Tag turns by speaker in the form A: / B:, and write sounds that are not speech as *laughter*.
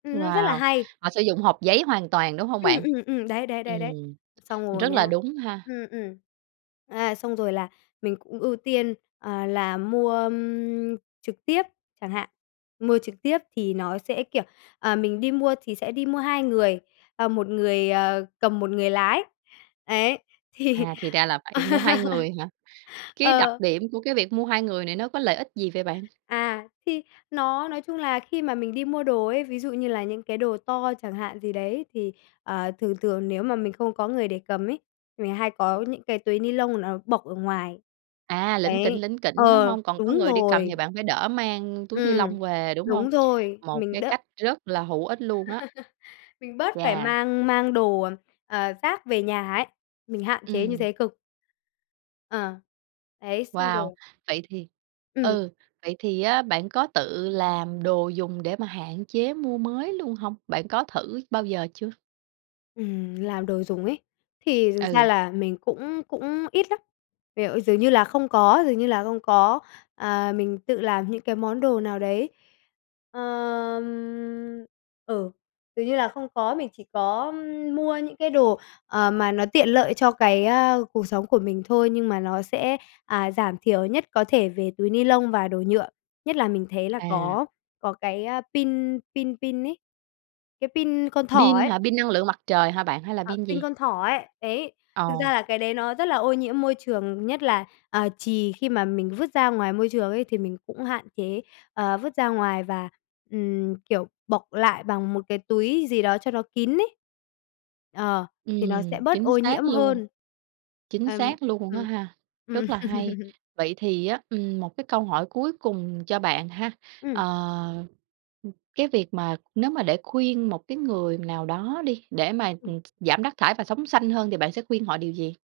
A: Ừm, nó rất là
B: Wow,
A: hay.
B: họ sử dụng hộp giấy hoàn toàn, đúng hông
A: Ừm,
B: bạn?
A: ừm, ừm, đấy, đấy, đấy, đấ,
B: Ừm,
A: xong rồi
B: rất là
A: nhá,
B: đúng ha.
A: ừm, ừm. À, xong rồi là mình cũng ưu tiên, à, là mua, ưm, trực tiếp, chẳng hạn, mua trực tiếp thì nó sẽ, kiểu, ờ, mình đi mua thì sẽ đi mua hai người, ờ, một người, ờ, cầm một người lái, đấy, thì
B: À, thì ra là phải mua 2
A: *laughs*
B: người hả? Cái đặc
A: ờ.
B: điểm của cái việc mua 2 người này nó có lợi ích gì vậy bạn?
A: À, thì nó nói chung là khi mà mình đi mua đồ ấy, ví dụ như là những cái đồ to chẳng hạn gì đấy, thì, ờ, thường thường nếu mà mình không có người để cầm ấy, thì mình hay có những cái túi ni lông nó bọc ở ngoài.
B: À, lỉnh kỉnh,
A: Đấy,
B: lỉnh kỉnh, đúng
A: ờ,
B: hông? Còn có
A: đúng
B: người đi cầm thì
A: rồi.
B: bạn phải đỡ mang túi ni lông
A: Ừm,
B: về, đúng hông?
A: đúng rồi,
B: Một
A: mình
B: cái
A: đỡ
B: cách rất là hữu ích luôn á.
A: *laughs* Mình bớt phải
B: Chà.
A: mang mang đồ, ờ, rác về nhà ấy, mình hạn chế như
B: Ừm.
A: thế cực. À, đấy, xong
B: Wow,
A: rồi.
B: vậy thì
A: Ừm.
B: ừ, vậy thì á bạn có tự làm đồ dùng để mà hạn chế mua mới luôn hông? Bạn có thử bao giờ chưa?
A: Ừm, làm đồ dùng ý, thì thực ra
B: Ừ.
A: là mình cũng cũng ít lắm, kiểu, dường như là không có, dường như là không có, à, mình tự làm những cái món đồ nào đấy. Ờm, ừ, dường như là không có, mình chỉ có mua những cái đồ, ờ, mà nó tiện lợi cho cái, ơ, cuộc sống của mình thôi nhưng mà nó sẽ, à, giảm thiểu nhất có thể về túi ni lông và đồ nhựa. Nhất là mình thấy là
B: À.
A: có có cái, a, pin pin pin ấy, cái pin con thỏ
B: Pin
A: ấy.
B: hả? Pin năng lượng mặt trời hả bạn? Hay là
A: À,
B: pin
A: pin
B: gì?
A: con thỏ ấy, đấy, thực
B: Ồ.
A: ra là cái đấy nó rất là ô nhiễm môi trường, nhất là, à, chì khi mà mình vứt ra ngoài môi trường ấy, thì mình cũng hạn chế, ờ, vứt ra ngoài và, ừm, kiểu, bọc lại bằng một cái túi gì đó cho nó kín ấy, ờ, thì nó
B: Ừm,
A: sẽ bớt
B: chính
A: ô
B: xác
A: nhiễm
B: luôn.
A: hơn.
B: Chính
A: Ừm,
B: xác luôn á
A: ừm,
B: ha,
A: ừm.
B: rất là hay.
A: *laughs*
B: Vậy thì á, ừm, một cái câu hỏi cuối cùng cho bạn ha,
A: Ừm.
B: ờ, cái việc mà nếu mà để khuyên một cái người nào đó đi, để mà
A: Ừm.
B: giảm rác thải và sống xanh hơn thì bạn sẽ khuyên họ điều gì?